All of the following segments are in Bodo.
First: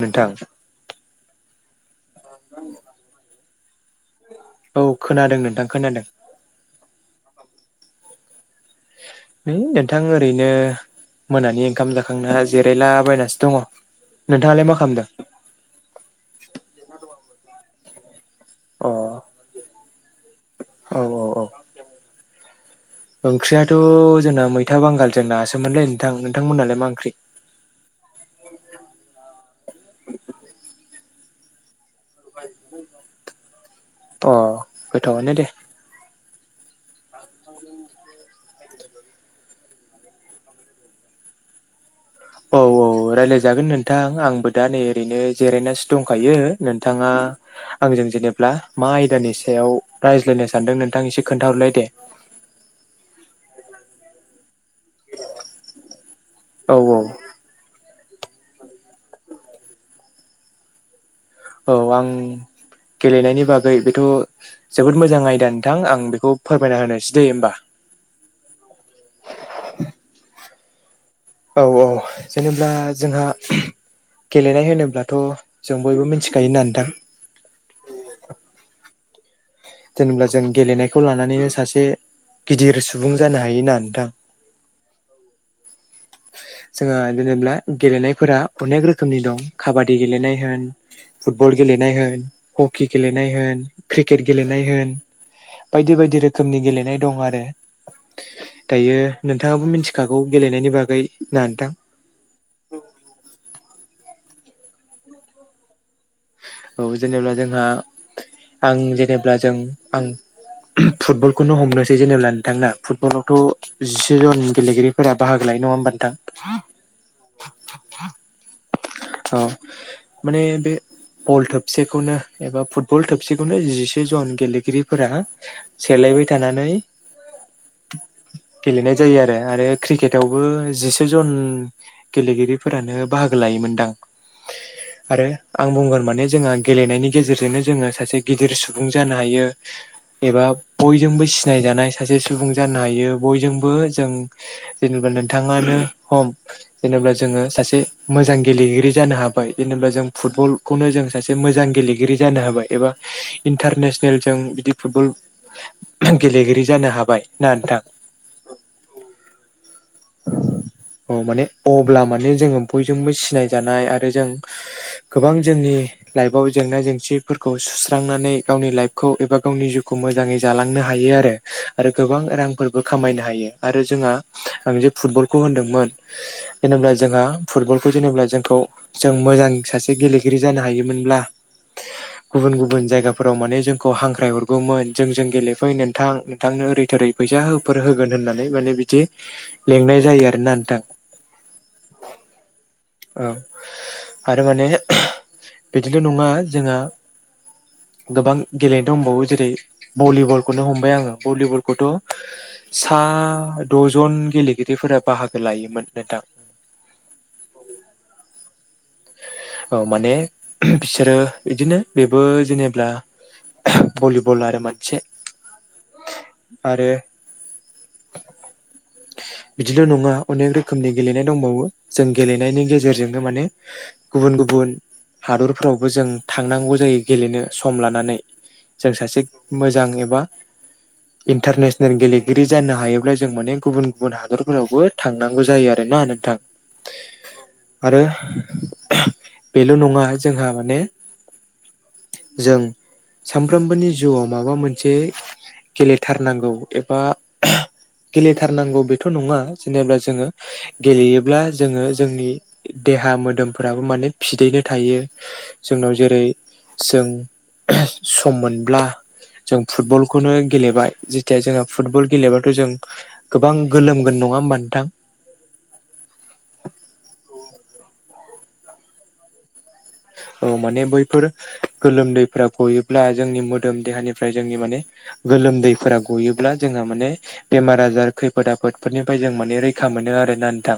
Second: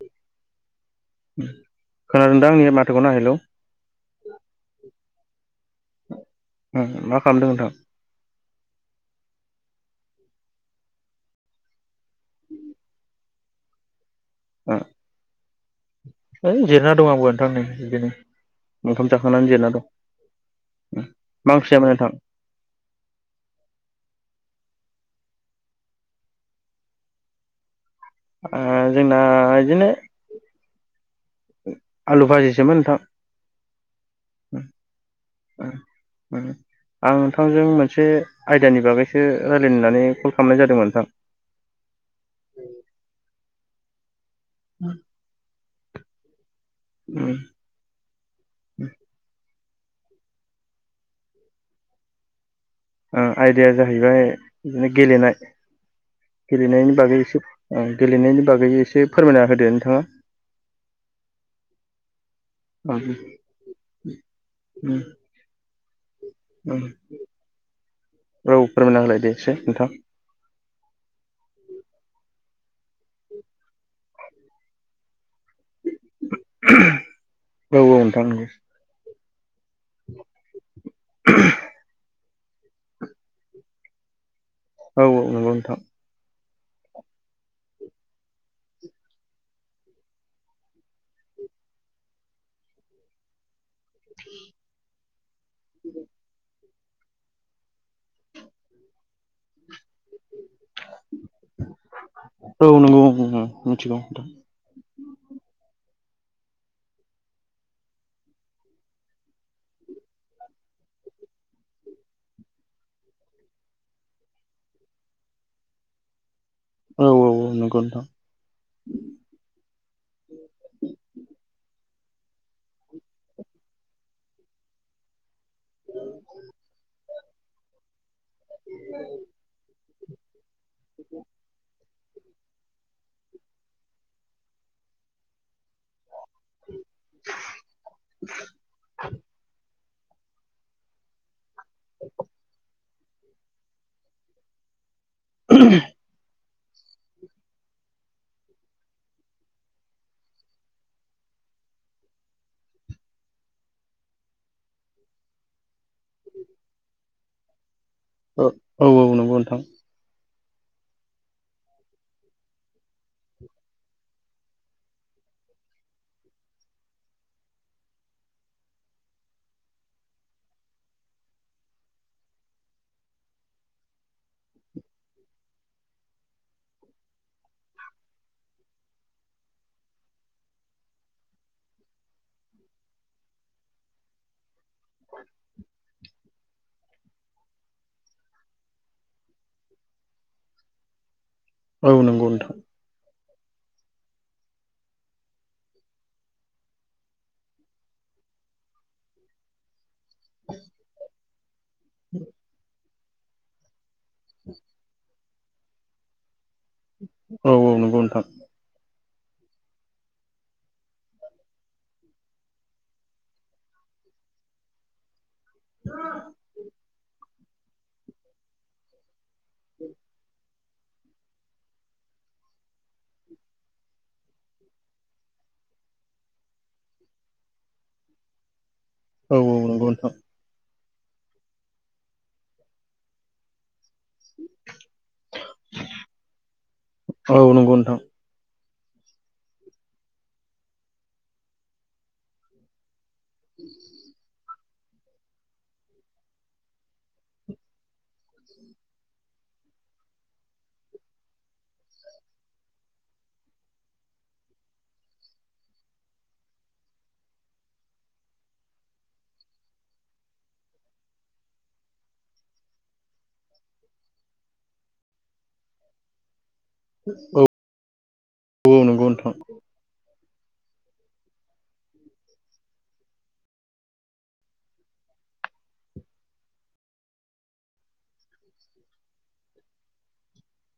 नोंथां खोनादों दां आंनि माथोखौ ना हेलै औ खोनादों नोंथां खोनादों। ओ मा खालामदों नोंथां। है नोंथां ओरैनो मोनानि ओंखाम जाखांना जिरायलाबायनासो दङ। नोंथाङालाय मा खालामदों है जिरना दं आंबो नोंथां बिदिनो। अ ओंखाम जाखांनानै जिरायना दं। औ औ औ मा ओंख्रि जायामोन नोंथां? ओंख्रियाथ' जोंना मै था बांगालजों ना सोमोनलै नोंथां नोंथांमोनहालाय मा ओंख्रि? ओ जोंना बिदिनो आलु भाजिसोमोन नोंथां। अ गोथावआनो दे आं नोंथांजों मोनसे आयदानि बागैसो रायलायनो होननानै कल खालामनाय जादोंमोन नोंथां। [unintelligible] जागोन नोंथां आं दा नै ओरैनो जिरायनासो दंखायो नोंथाङा आंजों जेनेब्ला मा आयदानि सायाव रायज्लायनो सान्दों नोंथां एसे खोन्थाहरलाय दे आयदाया जाहैबाय बिदिनो गेलेनाय औ गेलेनायनि औ बागै एसे गेलेनायनि बागै एसे फोरमायना होदो नोंथाङा। औ आं गेलेनायनि बागै बेथ' जोबोद मोजां आयदा नोंथां आं बेखौ फोरमायना होनोसै दे होमबा औ फोरमायना होलाय दे एसे नोंथां औ औ जेनेब्ला जोंहा गेलेनाय होनोब्लाथ' जों बयबो मिथिखायो ना नोंथां। औ औ नोंथां नंगौ। जेनेब्ला जों गेलेनायखौ लानानैनो सासे गिदिर सुबुं जानो हायो ना नोंथां? औ औ नंगौ नोंथां। जोङो जेनेब्ला गेलेनायफोरा अनेक रोखोमनि दं काबादि गेलेनाय होन फुटबल गेलेनाय होन, हकि गेलेनाय होन क्रिकेट गेलेनाय होन बायदि बायदि रोखोमनि गेले नाय दं आरो दायो नोंथाङाबो मिथि खाखौ गेलेनायनि बागै ना नोंथां औ नंगौ मिथिगौ नोंथां औ जेनेब्ला जोंहा आं जेनेब्ला जों आं फुटबलखौनो हमनोसै जेनेब्ला नोंथां ना फुटबलावथ जिसे जन गेलेगिरिफोरा बाहागो ला नङा होमबा नोंथां औ औ औ नोंगौ नोंथां औ माने बे बल थोबसेखौनो एबा फुटबल थोबसेखौनो जिसे जन गेलेगिरिफोरा सोलायबाय थानानै गेलेनाय जायो आरो आरो क्रिकेटावबो जिसे जन गेलेगिरिफोरानो बाहागो लायोमोनदां आरो आं बुंगोन माने जोंहा गेलेनायनि गेजेरजोंनो जोङो सासे गिदिर सुबुं जानो हायो। एबा बयजोंबो सिनायजानाय सासे सुबुं जानो हायो बयजोंबो जों जेनेबा नोंथाङानो हम जेनेबा जोङो सासे मोजां गेलेगिरि जानो हाबाय जेनेबा जों फुटबलखौनो जों सासे मोजां गेलेगिरि जानो हाबाय एबा इन्टारनेस सनेलजों बिदि फुटबल गेलेगिरि जानो हाबाय ना नोंथां औ औ नंगौ नोंथां औ माने अब्ला माने जोङो बयजोंबो सिनायजानाय आरो जों गोबां जोंनि लाइफआव जेंना जेंसिफोरखौ सुस्रांनानै गावनि लाइफखौ एबा गावनि जिउखौ मोजाङै जालांनो हायो आरो आरो गोबां रांफोरबो खामायनो हायो आरो जोंहा फुटबलखौ होन्दोंमोन जेनेबा जोंहा फुटबलखौ जेनेब्ला जों थ्र जों मोजां सासे गेलेगिरि जानो हायोमोनब्ला गुबुन गुबुन जायगाफोराव माने जोंखौ हांख्राय हर गौमोन जोंजों गेलेफै नोंथां नोंथांनो ओरै थोरै फैसा होफोर होगोन होननानै माने बिदि लेंनाय जायो आरोना नोंथां औ नंगौ नोंथां औ आरो माने बिदिल' नङा जोंहा गोबां गेलेनो दंबावो जेरै भलिबलखौनो हमबाय आङो भलिबलखौथ' सा दजन गेलेगिरिफोरा बाहागो लायोमोन नोंथां औ औ नंगौ नोंथां औ माने बिसोरो बिदिनो बेबो जेनेब्ला भलिबल आरो मोनसे आरो [inaudible] बिदिल नङा अनेख रो खोमनि गेलेनाय दंबावो जों गेलेनायनि गेजेरजोंनो माने गुबुन गुबुन हादरफ्रावबो जों थांनांगौ जायो गेलेनो सम लानानै जों सासे औ मोजां एबा इन्टारनेसनेल गेलेगिरि जानो हायोब्ला जों माने गुबुन गुबुन हादरफोरावबो थांनांगौ जायो आरोना नोंथां औ नंगौ नोंथां आरो बेल नङा जोंहा माने जों सामफ्रोमबोनि जिउआव माबा मोनसे गेलेथारनांगौ एबा गेलेथारनांगौ बेथ नङा जेनेब्ला जोङो गेलेयोब्ला जोङो जोंनि देहा मो मोदोमफोराबो माने फिदैनो थायो जोंनाव जेरै जों सम मोनब्ला जों फुटबलखौनो गेलेबाय जेथिया जोङो फुटबल गेलेबाथ' जों गोबां गोलोमगोन न नङा होबा नोंथां? औ औ नंगौ नोंथां। औ माने बैफोर गोलोमदैफ्रा गयोब्ला जोंनि मोदोम देहानिफ्राय जोंनि माने गोलोमदैफोरा गयोब्ला जोंहा माने बेमार आजार खैफोद आफोदफोरनिफ्राय जों माने रैखा मोनो आरोना नोंथां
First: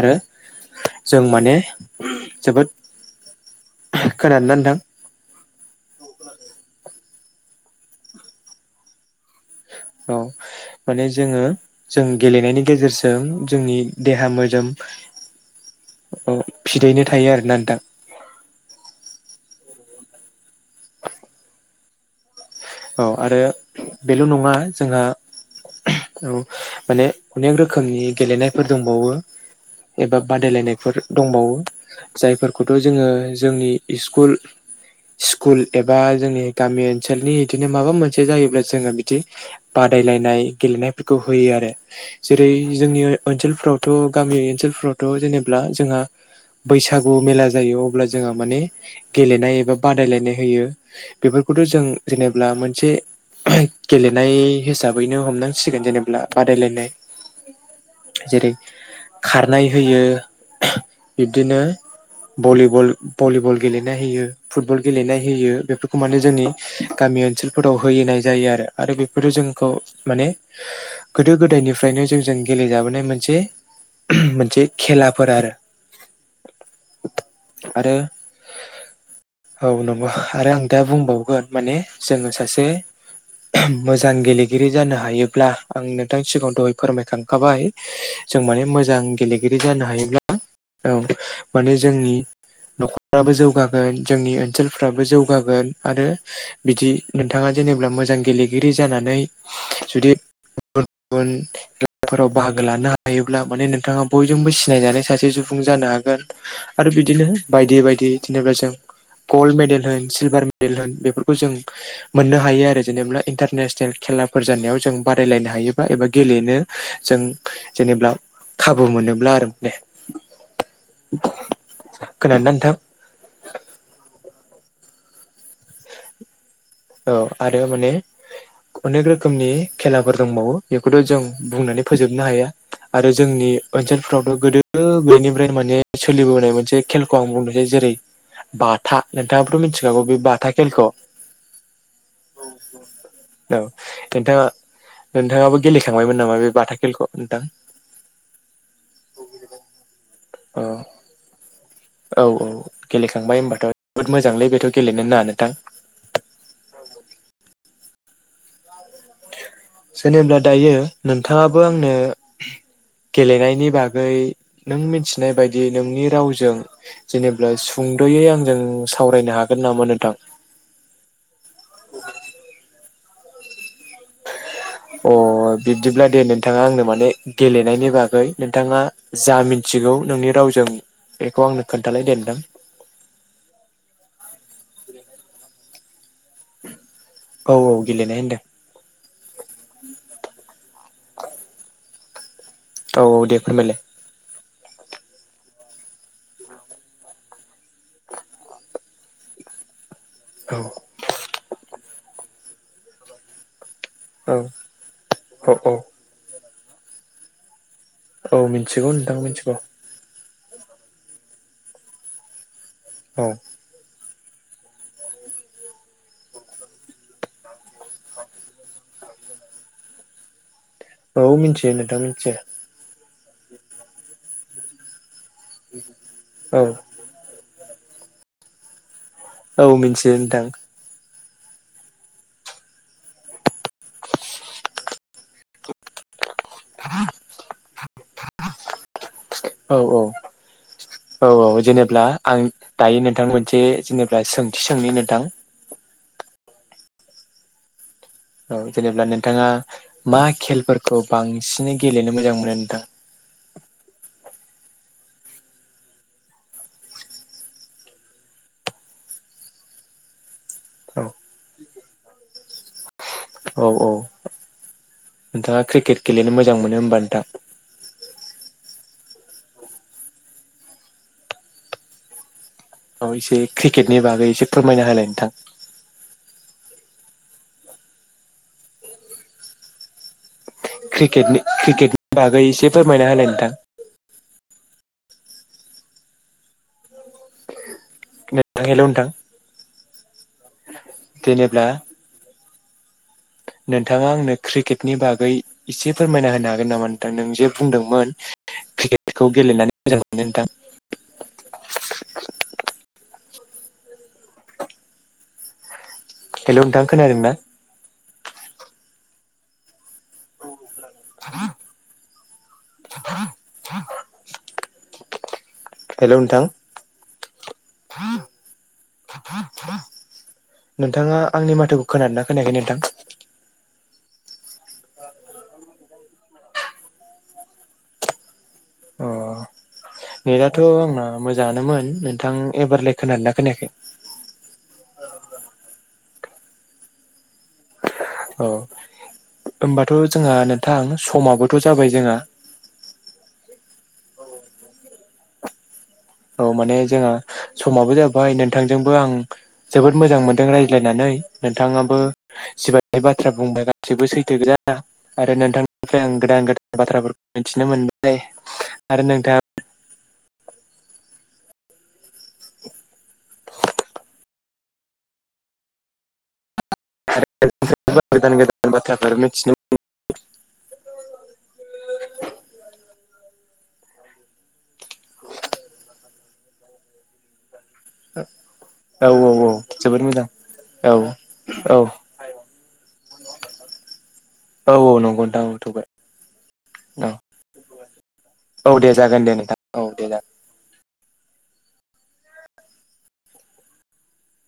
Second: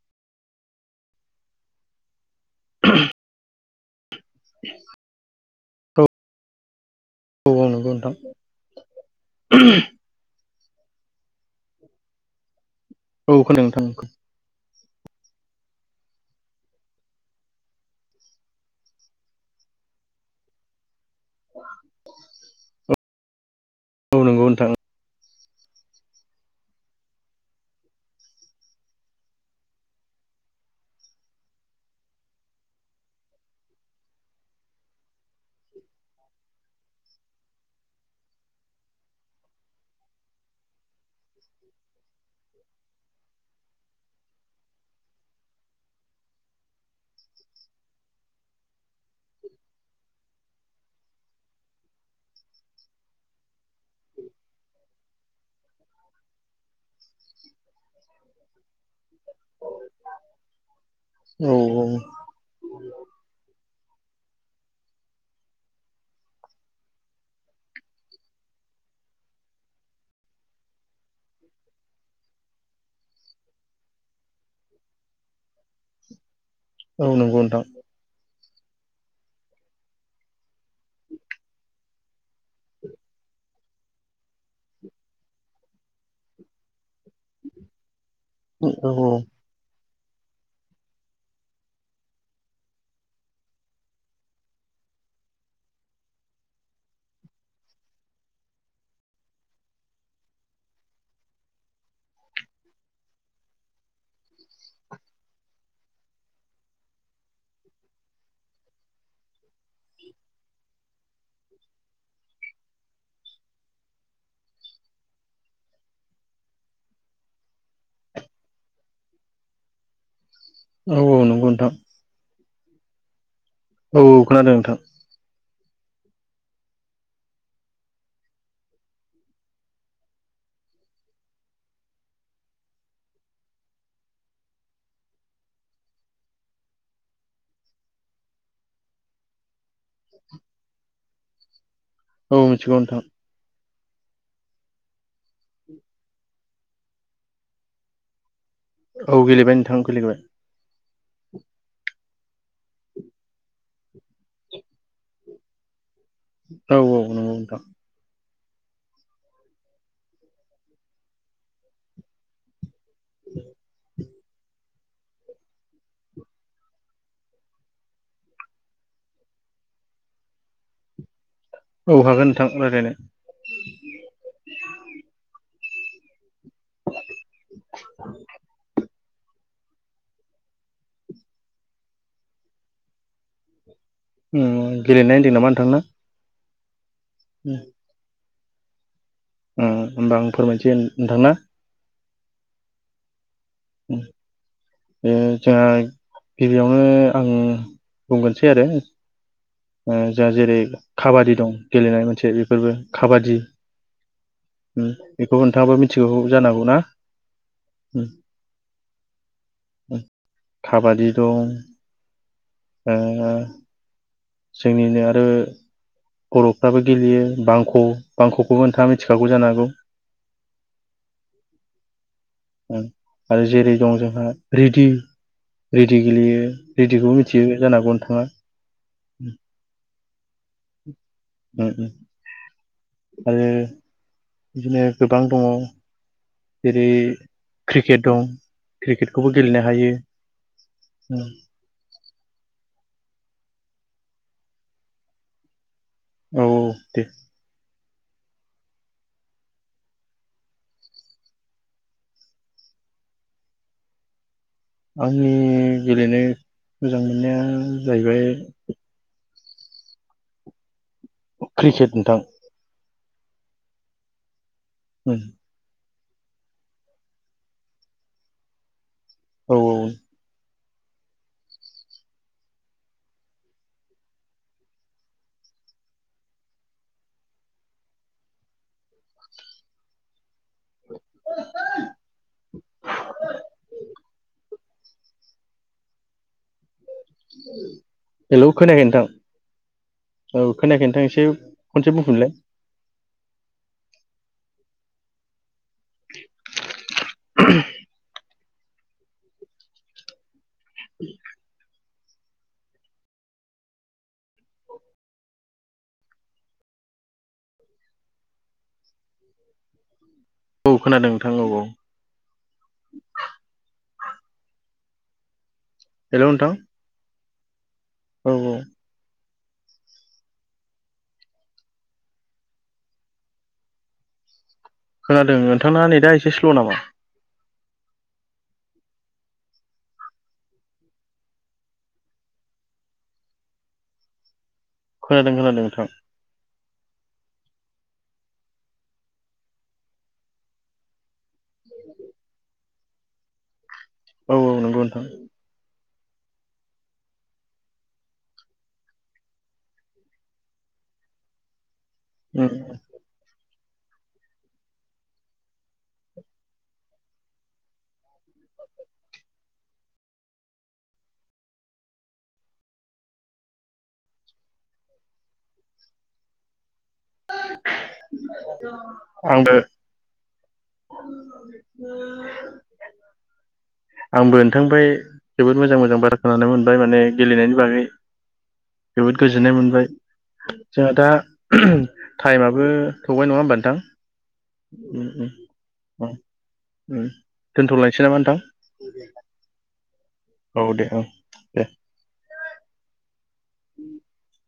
आरो जों माने जोबोद खोनादोंना नोंथां? औ औ औ नोंगौ नोंथां। औ माने जोङो जों गेलेनायनि गेजेरजों खोनादों जोंनि नोंथां देहा मोदोम औ फिदैनो थायो आरोना नोंथां। [unintelligible] [inaudible] औ आरो बेल' औ नंगौ नङा नोंथां जोंहा औ माने अनेक रोखोमनि गेलेनायफोर दंबावो एबा बादायलायनायफोर दंबावो जायफोरखौथ' जोङो जोंनि स्कुल स्कुल एबा जोंनि गामि ओनसोलनि बिदिनो माबा मोनसे जायोब्ला जोङो बिदि बादायलायनाय गेलेनायफोरखौ होयो आरो जेरै जोंनि ओनसोलफ्रावथ' गामि ओनसोलफ्रावथ' जेनब्ला जोंहा बैसागु मेला जायो अब्ला जोंहा माने गेलेनाय एबा बादायलायनाय होयो बे खौथ' जों जेनेबा मोनसे गेलेनाय हिसाबैनो हमनांसिगोन जेनेबा बादायलायनाय जेरै खारनाय होयो औ बिब्दिनो औ भलिबल भलिबल गेलेनाय होयो फुटबल गेलेनाय होयो बेफोरखौ माने जोंनि गामि ओनसोलफोराव होयैनाय जायो आरो आरो बेफोरो जोंखौ माने गोदो गोदायनिफ्राय नो जों जों गेलेजाबोनाय मोनसे मोनसे खेलाफोर आरो। औ नंगौ नोंथां। आरो औ नंगौ आरो आं दा बुंबावगोन माने जोङो सासे मोजां गेलेगिरि जानो हायोब्ला आं नोंथां सिगाङाव दहाय फोरमायखांखाबाय। जों माने औ औ मोजां गेलेगिरि जानो हायोब्ला औ माने जोंनि न'खरफ्राबो जौगागोन जोंनि ओनसोलफ्राबो जौगागोन आरो बिदि नोंथाङा जेनेबा मोजां गेलेगिरि जानानै जुदि गुबुन गुबुन खेलाफोराव बाहागो लानो हायोब्ला माने नोंथाङा बयजोंबो सिनायजानाय सासे सु सुबुं जानो हागोन आरो बिदिनो बायदि बायदि जेनेबा जों ग'ल मेडेल होन सल्भार मेडेल होन‌ बेफ फोरखौ जों मोननो हायो आरो जेनेबा इन्टारनेसनेल खेलाफोर जानायाव जों बादायलायनो हायोबा एबा गे गेलेनो जों जेनेबा खाबु मोनोब्ला आरो दे। औ औ नंगौ नोथां। थां औ औ खोनादों नोंथां। औ आरो माने अनेक रोखोमनि खेलाफोर दंबावो बेखौथ' जों बुंनानै फोजोबनो हाया आरो जोंनि ओनसोलफ्रावथ' गोदो गोदायनिफ्रायनो माने सोलिबोनाय मोनसे खेलखौ आं बुंनोसै जों जेरै बाथा नोंथाङाबथ' मिथिखागौ बे बाथा खेलखौ? औ मिथिगौ नोंथां औ नोंथाङा नोंथाङाबो गेलेखांबायमोन नामा बे बाथा खेलखौ नोंथां? औ गेलेबाय नोंथां गेलेबाय। औ औ औ गेलेखांबाय होनोमबाथ' जोबोद मोजांलै बेथ' गेलेनोना ना नोंथां? औ औ नंगौ नोंथां जेनेब्ला दायो नोंथाङाबो आंनो गेलेनायनि बागै नों मिनथिनाय बायदियै नोंनि रावजों जेनेबा सुद'यै आंजों सावरायनो हा हागोन नामा नोथां? औ हागोन नोंथां रायलायनो अ बिबदिब्ला दे नोन थाङा आंनो माने गेलेनायनि बागै नोंथाङा जा मिनथिगौ नोंनि रावजों बेखौ आंनो खोन्थालायदे नोंथां उम गेलेनाय होनदों नामा नोंथां ना औ औ गेलेनाय होनदों उम होमबा आं फोरमायनसै नोंथां ना औ औ दे फोरमायलाय ओ जोंहा गिबियावनो आं बुंगोनसै आरो ओ जोहा औ जेरै काबादि दं गेलेनाय मोनसे बेफोरबो खाबादि औ उम बेखौ बो औ औ नोंथाङाबो मिथिगौ जानांगौ ना उम औ मिनथिगौ नोंथां मिनथिगौ खाबादि दं औ ओ जोंनिनो आरो बर'फ्राबो गेलेयो बांख' बांख'खौबो नोंथाङा मिथिखागौ जानो हागौ औ मिनथियो नोंथां मिनथियो उम आरो जेरै दं जोंहा रेदि दि गेलेयो औ रेदिखौबो मिथियो जानो हागौनो नोंथाङा औ मिनथि नोंथां उम उम आरो बिदिनो गोबां दङ जेरै क्रिकेट दं क्रिकेटखौबो गेलेनो औ हायो औ औ औ जेने आं दायो नोंनथां मोनसे जेनेब्ला सोंथि सोंनि नोंनथां औ औ दे औ जेनेब्ला नोंनथाङा मा खेलफोरखौ बांसिनै गेलेनो मोजां मोनो नोंथां [inaudible] आंनि गेलेनो मोजां मोननाया जाहैबाय क्रिकेट नोंथां औ औ नोनथाङा क्रिकेट गेलेनो मोजां मोनो होमबा नोंथां औ औ औ एसे क्रिकेटनि बागै एसे फोरमायना होलाय नोंथां क्रिकेटनि क्रिकेटनि बागै एसे फोरमायना होलाय नोंथां हेलौ खोनाखै नोंथां औ खोनायाखै नोंथां एसे जेनेब्ला खनसे बुंफिनलाय नोंथाङा आंनो क्रिकेटनि बागै एसे फोरमायना होनो हागोन नामा नोंथां नों जे बुंदोंमोन क्रिकेटखौ गेलेनानै मोजां मोनो नोंथां [inaudible] [inaudible] हेल नोंथां खोनादों ना औ खोनादों नोंथां औ औ हेल' नोंथां औ औ नोंथाङा आंनि माथोखौ खोनादोंना खोनायाखै नोंथां खोनादों नोंथांना नेदा एसे स्ल नामा अह नेदाथ‌ आंना मोजाङानोमोन नोंथां एबारलाय खोनादों ना खोनायाखै खोनादों खोनादों नोंथां औ होमबाथ' जोंहा नोंथां समाबोथ' जाबाय जोंहा [inaudible] औ - औ नंगौ नोंथां औ माने जोंहा समाबो जाबाय नोंथांजोंबो आं जोबोद मोजां मोन्दों रायज्लायनानै नोंथाङाबो उम जिबादि बाथ्रा बुंबाय सैबो सैथो गोजा आरो नोंथांनिफ्राय आं गोदान - गोदान बाथ्राफोरखौ मिथिनो मोनबाय आरो नोंथाङा [unintelligible] गोदान - गोदान बाथ्राफोर मिथिनो आंबो [unintelligible] [unintelligible] आंबो नोंथांनिफाय जोबोद मोजां - मोजां बार खोनानो मोनबाय माने गेलेनायनि बागै औ जोबोद औ औ गोजोननाय मोनबाय जोबोद मोजां औ जोंहा दा औ टाइमाबबो थौबाय नङा होमबा नोंथां औ उम नंगौ उम नोंथां हर उम उम थौबाय औ दोनथ'लायनोसै नामा नोंथां - औ दे जागोन दे नोंथां औ दे जागोन औ दे ओं दे [inaudible]